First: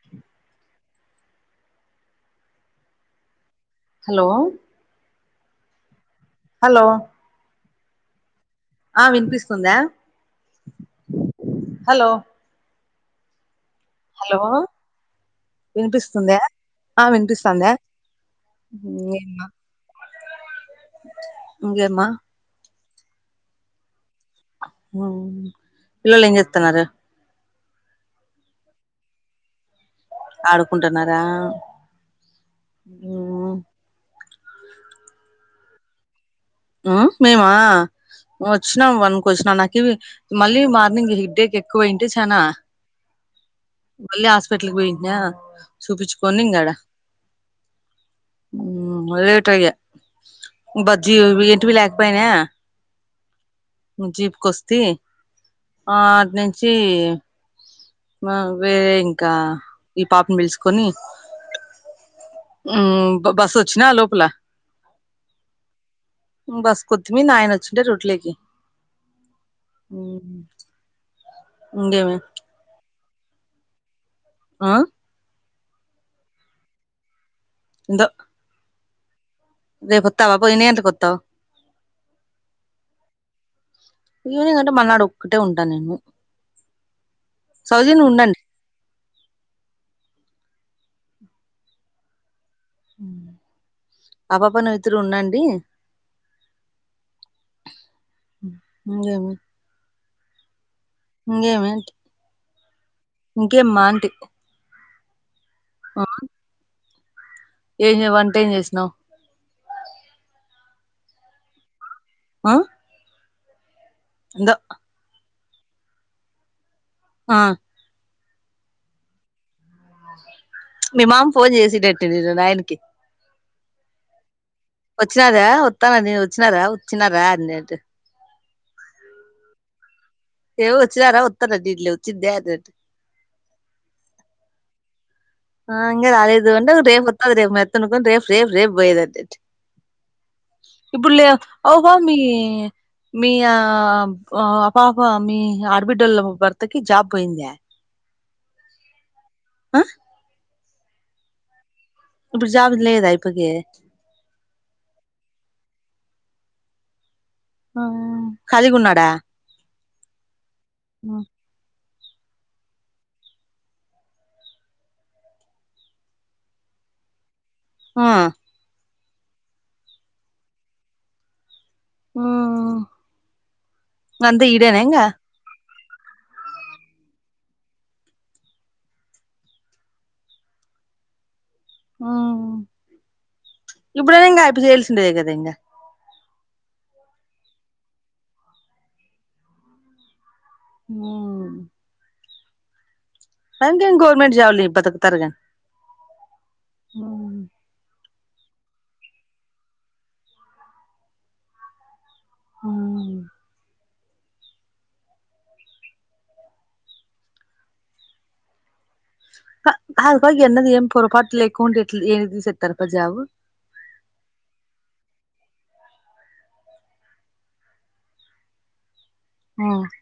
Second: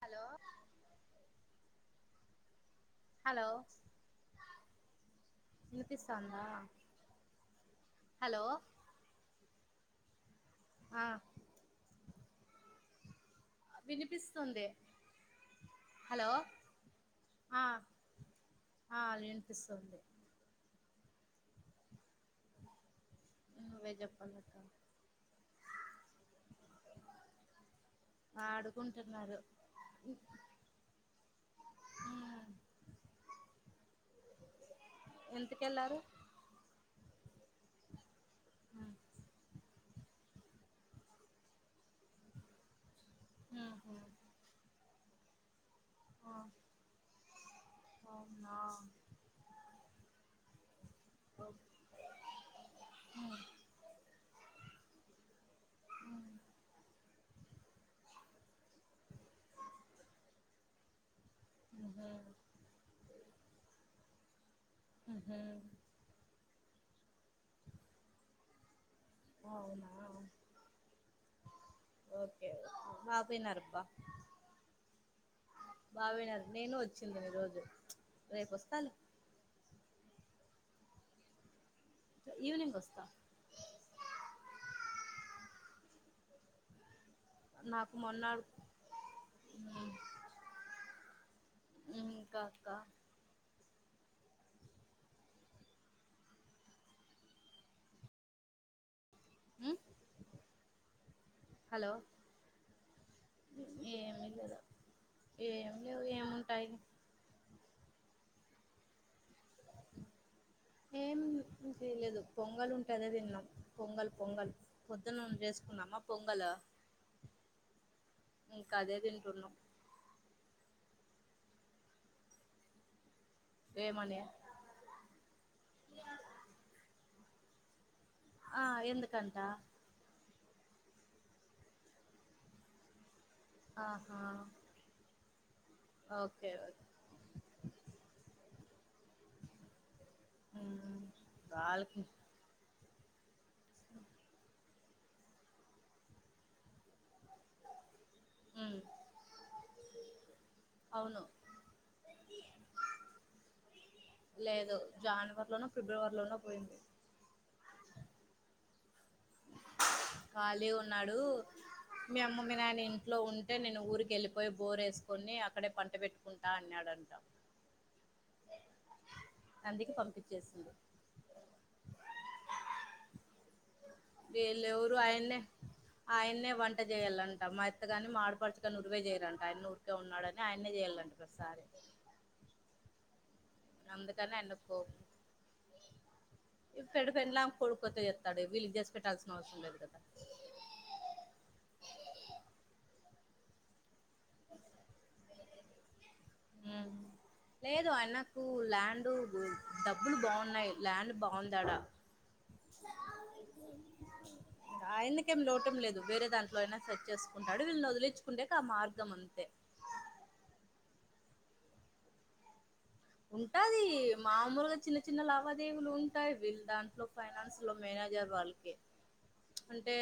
Hello hello hello వినిపిస్తాంద్ hello hello ఆ వినిపిస్తుందా ఆ హలో వినిపిస్తుంది. హలో వినిపిస్తుందె ఆ ఆ వినిపిస్తుందా ఆ ఇంగేమ్మా వినిపిస్తుంది ఇంగేమ్మా నువ్వే చెప్పల్ల ఉమ్ పిల్లలు ఏం చేత్తన్నారు? ఆడుకుంటున్నారు ఆడుకుంటున్నారా? ఉమ్ ఉమ్ ఎంతుకెళ్లారు? ఆ మేమా వచ్చినాం వన్కి వచ్చినాం నాకివ్వి మళ్ళీ మార్నింగ్ హిడ్డేక్ ఎక్కువయింటే చానా ఉహు మళ్ళీ హాస్పిట్ల్కి పోయింట్నా ఆ చూపిచ్చుకోని ఇంగ ఆడ అవునా లేేట్గ బజ్జీ ఓకే ఇంటివి లేలాగపోనా జీప్కొస్తే ఆ అటి నుంచి మా వేరే ఇంకా ఈ పాపని పెలుచుకొని ఉహు బస్ వచ్చిన లోపల హ బస్ కొత్తిమీ నాయన వచ్చింటే రూట్లోకి అవునా ఓకే బబయి నారపా ఆ బావన నేను వచ్చింది నీ రోజు రేపు వస్తాను రే కొత్తా బబ ఇ ఎంత కొత్తా ఈవినింగ్ వస్తా ఇ కంట మన్నాడు అట్టే ఉంటా నేను సౌజీ నాకు నువ్వు ఉండండి మొన్నాడు ఇ ఇంకా ఆపప నువ్ ఇద్దరు ఉన్నాండి ముంగేమ ఇంకేమేంటి హలో ఇంకేం మాంటి ఏమి లేదు ఏం ఆ లేవు ఏముంటాయి ఏం వంట ఏం చేసినా ఏం తెలేదు ఆ పొంగల్ ఉంటద తిన్నాం పొంగల్ పొంగల్ ఇందో పొద్దున్నన్న చేసుకుందమా పొంగల్ ఆ ఇంకాదే తింటున్నాం మీ మామ్ ఫన్ చేసిట నయన్కి ఏమనియ వచ్చినారా వస్తానది వచ్చినారా వచ్చినారా అన్నింటి ఆ ఎందుకంట ఎవచ్చ అర ఉత్త నడ్ లేవు చింది ఆహా ఆంర అఐ ఇదు ఓకే వంట ఓకే రే రే మత్తకు రే రేఫ రేపు పోయద అంట ఇప్పుడు వాళ్ళకి అఔపామి మీ ఆ అపాప మీ ఆడబిడ్డల భర్తకి జాబ్ పోయింది హ ఆ అవును ఇప్పుడు జాపతం లేదా ఇప్పక ఫిబ్రవరిలోనే పోయింది ఆ కదిగున్నాడా ఖాళీ ఉన్నాడు మీ అమ్మ మీ నాయన ఇంట్లో ఉంటే నేను ఊరికి వెళ్ళిపోయి బోర్ వేసుకొని అక్కడే పంట పెట్టుకుంటా అన్నాడు ంట ఆ అందుక పంపించేసింది ఆ వే లేవురు అయన్న ఆయన్న వంట చేయ్యాలంట మెత్తగాని మాడపడుచు కాని ఉడివే చేయాలంట ఆయన ఉరికే ఉన్నాడని ఆయనే చేయాల ఉ ఇప్పుడనే అందుకని ఇంకాయపు చేల్సిండే కదా ఇంకా పెడి పెనలా కోడి కోతే చేస్తాడు వీళ్ళ ఇ చేసి పెట్టాల్సిన అవసరం లేదు కదా ఆ అంకేం గవర్మెంట్ జాబ్లి బతకతరుగా ఉమ్ లేదు అన్న కు ల్యాండు డ్ డబ్బులు బావున్నయి, ల్యాండ్ బావుందాడా హ్మ్ ఆయనకేం లోటెం లేదు వేరే దాంట్లో అయినా సెట్ చేసుకుంటాడు, వీళ్ళనొదిలిచుకుంటేకి ఆ మార్గం ఉంది కుంటెట్ల్ ఏది సెట్ ఉంటాది మామూలుగా చిన్న చిన్న లావా దేవులు ఉంటాయి వీళ్ దాంట్లో ఫైనాన్స్ లో మేనేజర్ వాళ్ళకి అంటే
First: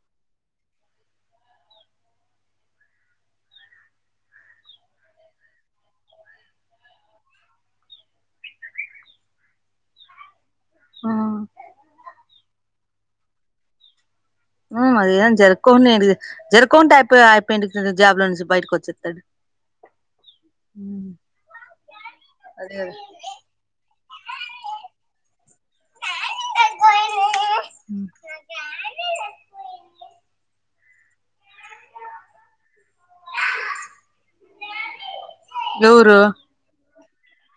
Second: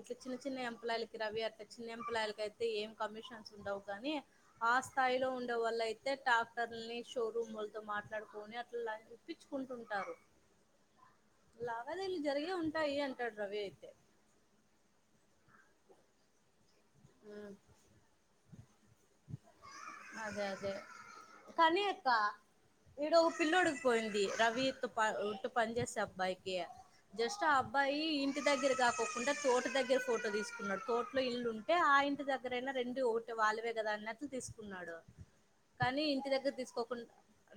ఇట్ల చిన్న చిన్న ఎంప్లాయలకి రవి అట్ల చిన్న ఎంప్లాయ్లకైతే ఏం కమిషన్స్ ఉండవు గాని ఆ స్థాయిలో ఉండేవాళ్లయితే ట్రాక్టర్ని షోరూమ్ వాల్తో మాట్లాడుకొని అట్లలా ఇప్పించుకుంటుంటారు లావాదేలు జరిగే ఉంటాయి అంటాడు రవి అయితే ఉమ్ అదే జరుక్కోనేటిది జరుకు కొంటె అయిపోయ అయిపోయి జాబ్ లో నుంచి బయటకొచ్చేత్తడు. తా ఈడ ఒ పిల్లోడికిపోయింది రవి త్తో ప ట్టు పని చేసే అబ్బాయికి జస్ట్ ఆ అబ్బాయి ఇంటి దగ్గర దాక్కోకుండా తోట దగ్గర ఫోటో దీసుక్ న్నడు తోట్లో ఇల్లు ఉంటే ఆ ఇంటి దగ్గరైనా రెండు ఒకటి వాళ్ళవే గదా అన్నట్లు తీసుకున్నాడు. కనీ ఎవరు ఇంటి దగ్గర దీసుకోకుండా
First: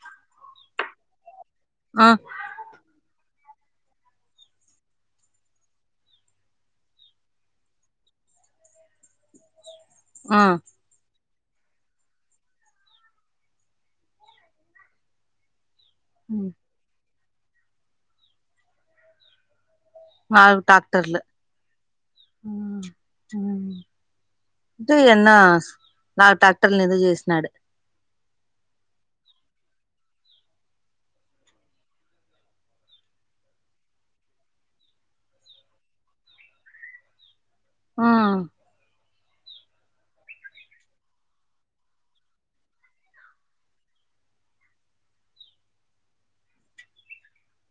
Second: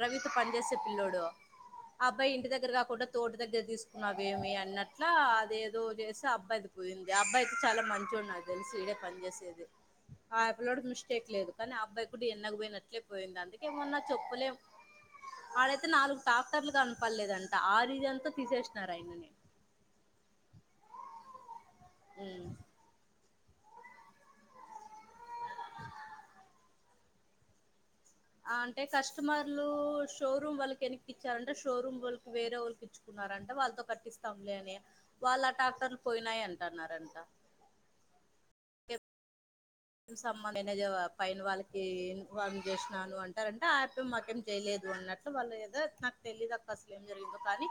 రవితో పని జేసే పిల్లోడు ఆ అబ్బాయి ఇంటి దగ్గర గాకుండా తోట దగ్గర తీసుకున్నావేమి అన్నట్లా అదేదో జేస్తే అబ్బాయిది పోయింది ఆ అబ్బాయికి చాలా మంచి తెలుసు ఈడే పన్ జేసేది ఆ పిల్లోడు నుష్ తెట్లేదు కనీ ఆ అబ్బాయి గుడా ఎన్నగు పోయినట్లే పోయింది అందుకే మొన్నా చెప్పులేవ్ ఆడ తే నాలుగు టాక్టర్లు గనపడ్లేదంట ఆ రీజన్తో తీసేసినారాయనని మావ్ టాక్టర్లు ఉమ్ టే ఎన్న నాలుగు ట్రాక్టర్ల్ను ఏదో చేసినాడు ఆ అంటే కస్టమర్లు షోరూమ్ వాళ్ళకి వెనక్కి ఇచ్చారంట, షోరూమ్ వాల్కి వేరే వోళ్ళకి ఇచ్చుకుంట నారంట వాళ్ళతో కట్టిస్తాంలే అని, వాళ్ళ టాక్టర్లు పోయినాయి అంటన్నారంట ఉమ్ సంబ మేనేజర్ వా పైన వాళ్ళకి ఇన్ఫార్మ్ చేసినాను అంటారంట యాబయి మాకేం చెయలేదు దు అన్నట్లు వాళ్ళు ఏదో నాకు తెలిదక్క అసలేం జరిగిందో కానీ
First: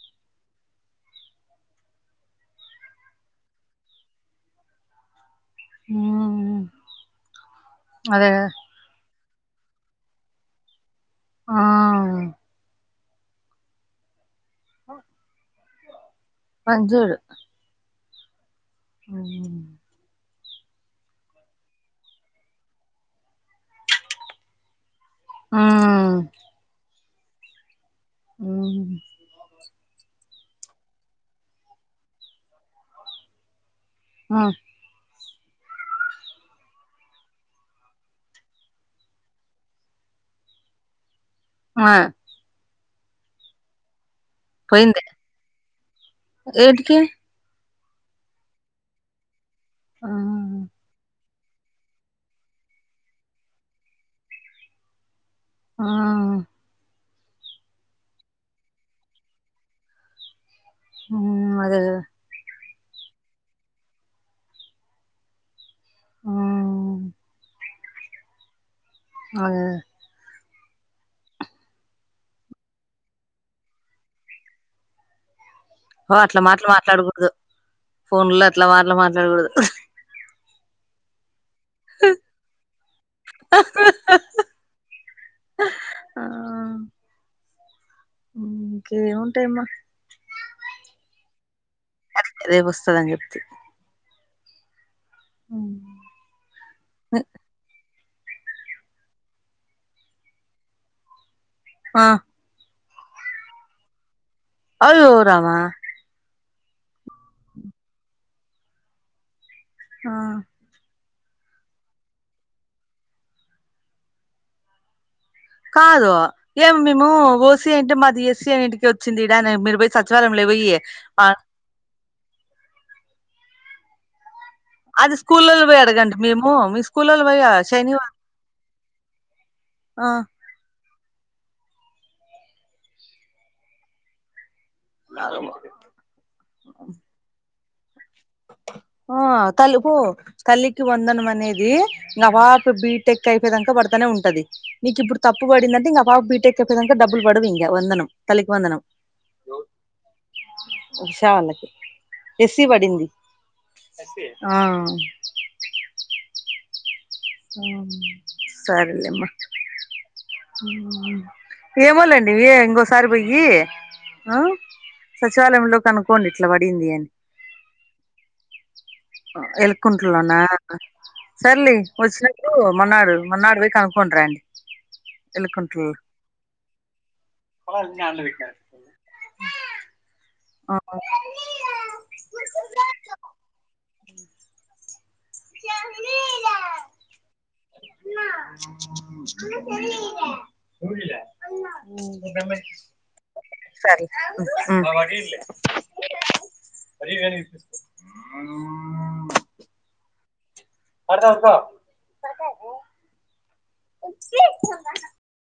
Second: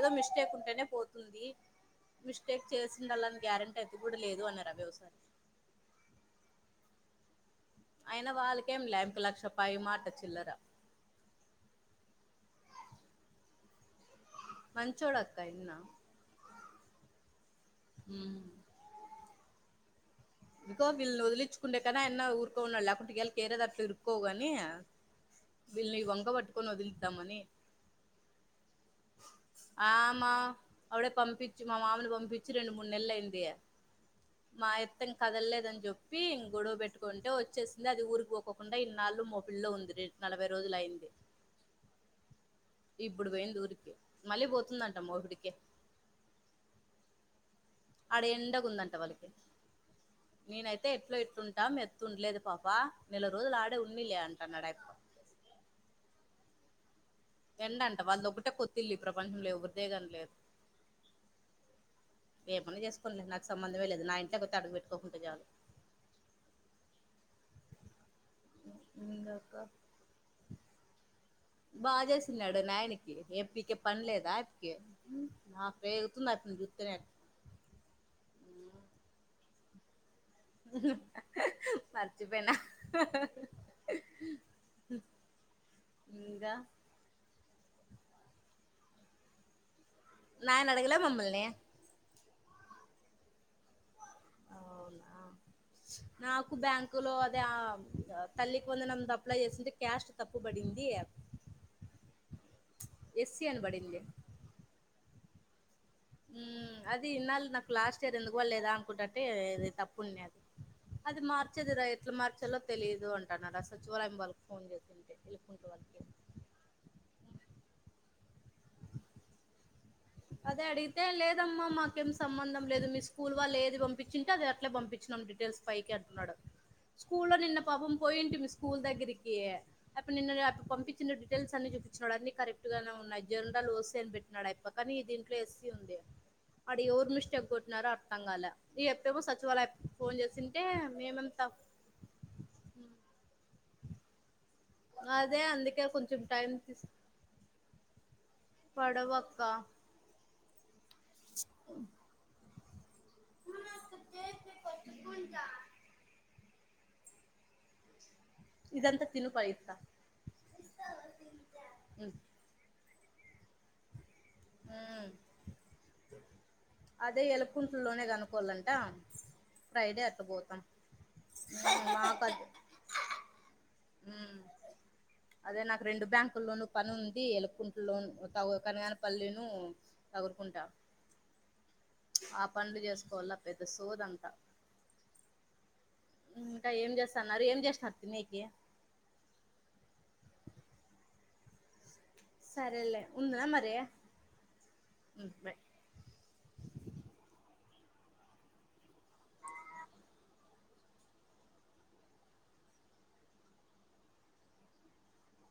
ఏదో మిస్టేక్ ఉంటేనే పోతుంది. మిస్టేక్ చేసిండాలని గ్యారంటయితే గుడా లేదు అన్నారబి ఓసారి ఆ అ అయినా వాళ్ళకేం లేంక లక్షపాయి మాట చిల్లర ఆ మంచోడక్కా ఆయన్నా మంచోడు హ్మ్ హ్మ్ ఇంకొ వీల్నొదిలికుండే కన్నా ఆయన్న ఊర్కోన్నాడు లేక్పోతే కేర దట్ ఇరుక్కోవు గని విల్ని వంక బట్టుకొ వదిలిద్దామని ఆమ అవిడే పంపిచి మా మామని పంపించి రెండు, మూడు నెల్లయింది ఉమ్ న్ కదలేదన్ జెప్పి ఇం గొడవ పెట్టుకుంటే వచ్చేసింది అది ఊరికి పోకోకుండా ఇన్నాళ్ళు మొపిడ్లో ఉంది రెడ్ నలభై రోజులయింది ఆ ఇప్పుడు బోయిందూరికి మళ్ళీ పోయింద పోతుందంట మోపిడికి ఏటికి ఆడ ఎండగుందంట వాళ్ళకి ఆ నేనైతే ఎట్లోత్ తుంటాం మీ అత్త ఉండ లేదు పాప నెల రోజులు ఆడే ఉన్నీలే అంటాన్నాడు ఆయ్యప్పా ఆ ఎండంట వాళ్ళది ఒక్కటే కొత్త ఇల్లు ఈ ప్రపంచంలో ఎవరిదే కాని లేదు ఉ అదే కదా ఏమన్నా చేసుకోనిలే నాకు సంబంధం ఏ లేదు నా ఇంట్లో కొత్తే అడుగు పెట్టుకోకుంటే చాలు ఆ ఇంగక్క అదే బాగా చేసిన్నాడే నాయనకి ఏమి! ! ! ! ! ! ! ! ! ! పనిలేదా అయప్పకి పో అట్లా మాటలు మాట్లాడకూడదు ఫోన్ లో అట్లా మాటలు మాట్లాడకూడదు ఇ మర్చిపోయినా ఆ ఇంగా ఊ ఇంక ఏమి ఉంటాయ్ అమ్మ నాయన అడగాలే మమ్మల్నే రేపు వస్తాడని చెప్తి ఆ నాకు బ్యాంకు లో అదే ఆ తల్లికి వందనం అప్లై చేసింటే క్యాష్ట్ తప్పు పడింది ఆ ఎస్సీ అనీ పడింది అయ్యో రామా ఊ అది ఇన్నాళు నాకు లాస్ట్ ఇయర్ ఎందుకు పడలేదా అనుకుంట ఉంటే ఇది తప్పు ఉన్నది అది మార్చేది రా ఎట్లా మార్చాలో తెలియదు అంటన్నారు ఆ సచివాలయం వాళ్ళకి ఫోన్ చేసింటే ఎలుకుంట వాళ్ళకి కాదు ఏం మేము ఓసి అయింటే మాది ఎస్సీ అనీ ఏంటికి వచ్చింది ఇడా మీరు పోయి సచివాలయంలో అదే పోయి అడిగితే లేదమ్మా మాకేం సంబంధం లేదు మీ స్కూల్ వాళ్ళు ఏది పంపించింటే అది అది పంపించినాం స్కూల్లో డీటెయిల్స్ పోయి పైకి అడగండి అంటున్నాడు మేము మీ స్కూల్లో పోయి నిన్న పాపం శనివారం పోయింటి మీ స్కూల్ దగ్గరికి అయప్ప నిన్న నే పంపించినేటివి టేల్స్ అన్ని చూపిచ్చినాడు అన్ని కరెక్ట్ గానే ఉన్నాయి జనరల్ ఓసి అని పెట్టినాడు అయప్ప కానీ దీంట్లో ఎస్సి ఉంది అడా ఎవరు మిస్టేక్ కొట్టినారో అర్థం కాలే అప్పేమో ఆ తల్లి సచివాలయం పో ఫోన్ చేసింటే తల్లికి వందనం మేమంతా అనేది ఇంగా ఆ పాప బీటెక్ అయిపోయదాక పడుతు తానే ఉంటది నీ ఇప్పుడు అదే తప్పు అందుకే పడిందంటే ఇంకా పాప కొంచెం టైం బీటెక్ అయిపోయేదాకా డబ్బులు పడవు ఇంగా వందనం తల్లికి వందనం పడవు అక్కా ఉషా వాళ్ళకి ఎస్సీ పడింది ఆ ఆ ఇదంతా సరేలేమ్మ తిను పైస్తా ఊ ఏమోలేండి ఇవి ఇంగో సారీ పోయి ఆ సచివాలయంలో కనుక్కోండి ఇట్లా పడింది అని అదే ఎలక్కుంట్లలోనే కనుక్కోవాలంట ఫ్రైడే ఎలకుంట్ల అట్లా లోనా పోతాం సర్లే మాకు అది వచ్చినప్పుడు మన్నాడు మన్నాడు పోయి కనుక్కొని రాండి అదే నాకు రెండు బ్యాంకు లోను పని ఉంది ఎలుక్కుట్ల లోను కనగానీ పల్లెను తగురుకుంటా ఆ పండ్లు చేసుకోవాల్ల పెద్ద సోది అంత ఇంకా ఏం చేస్తన్నారు ఏం చేసినారు తినేకి సరేలే ఉందునా మరి ఊ బాయ్ సర్లే ఆ అర్తప్ప ఇ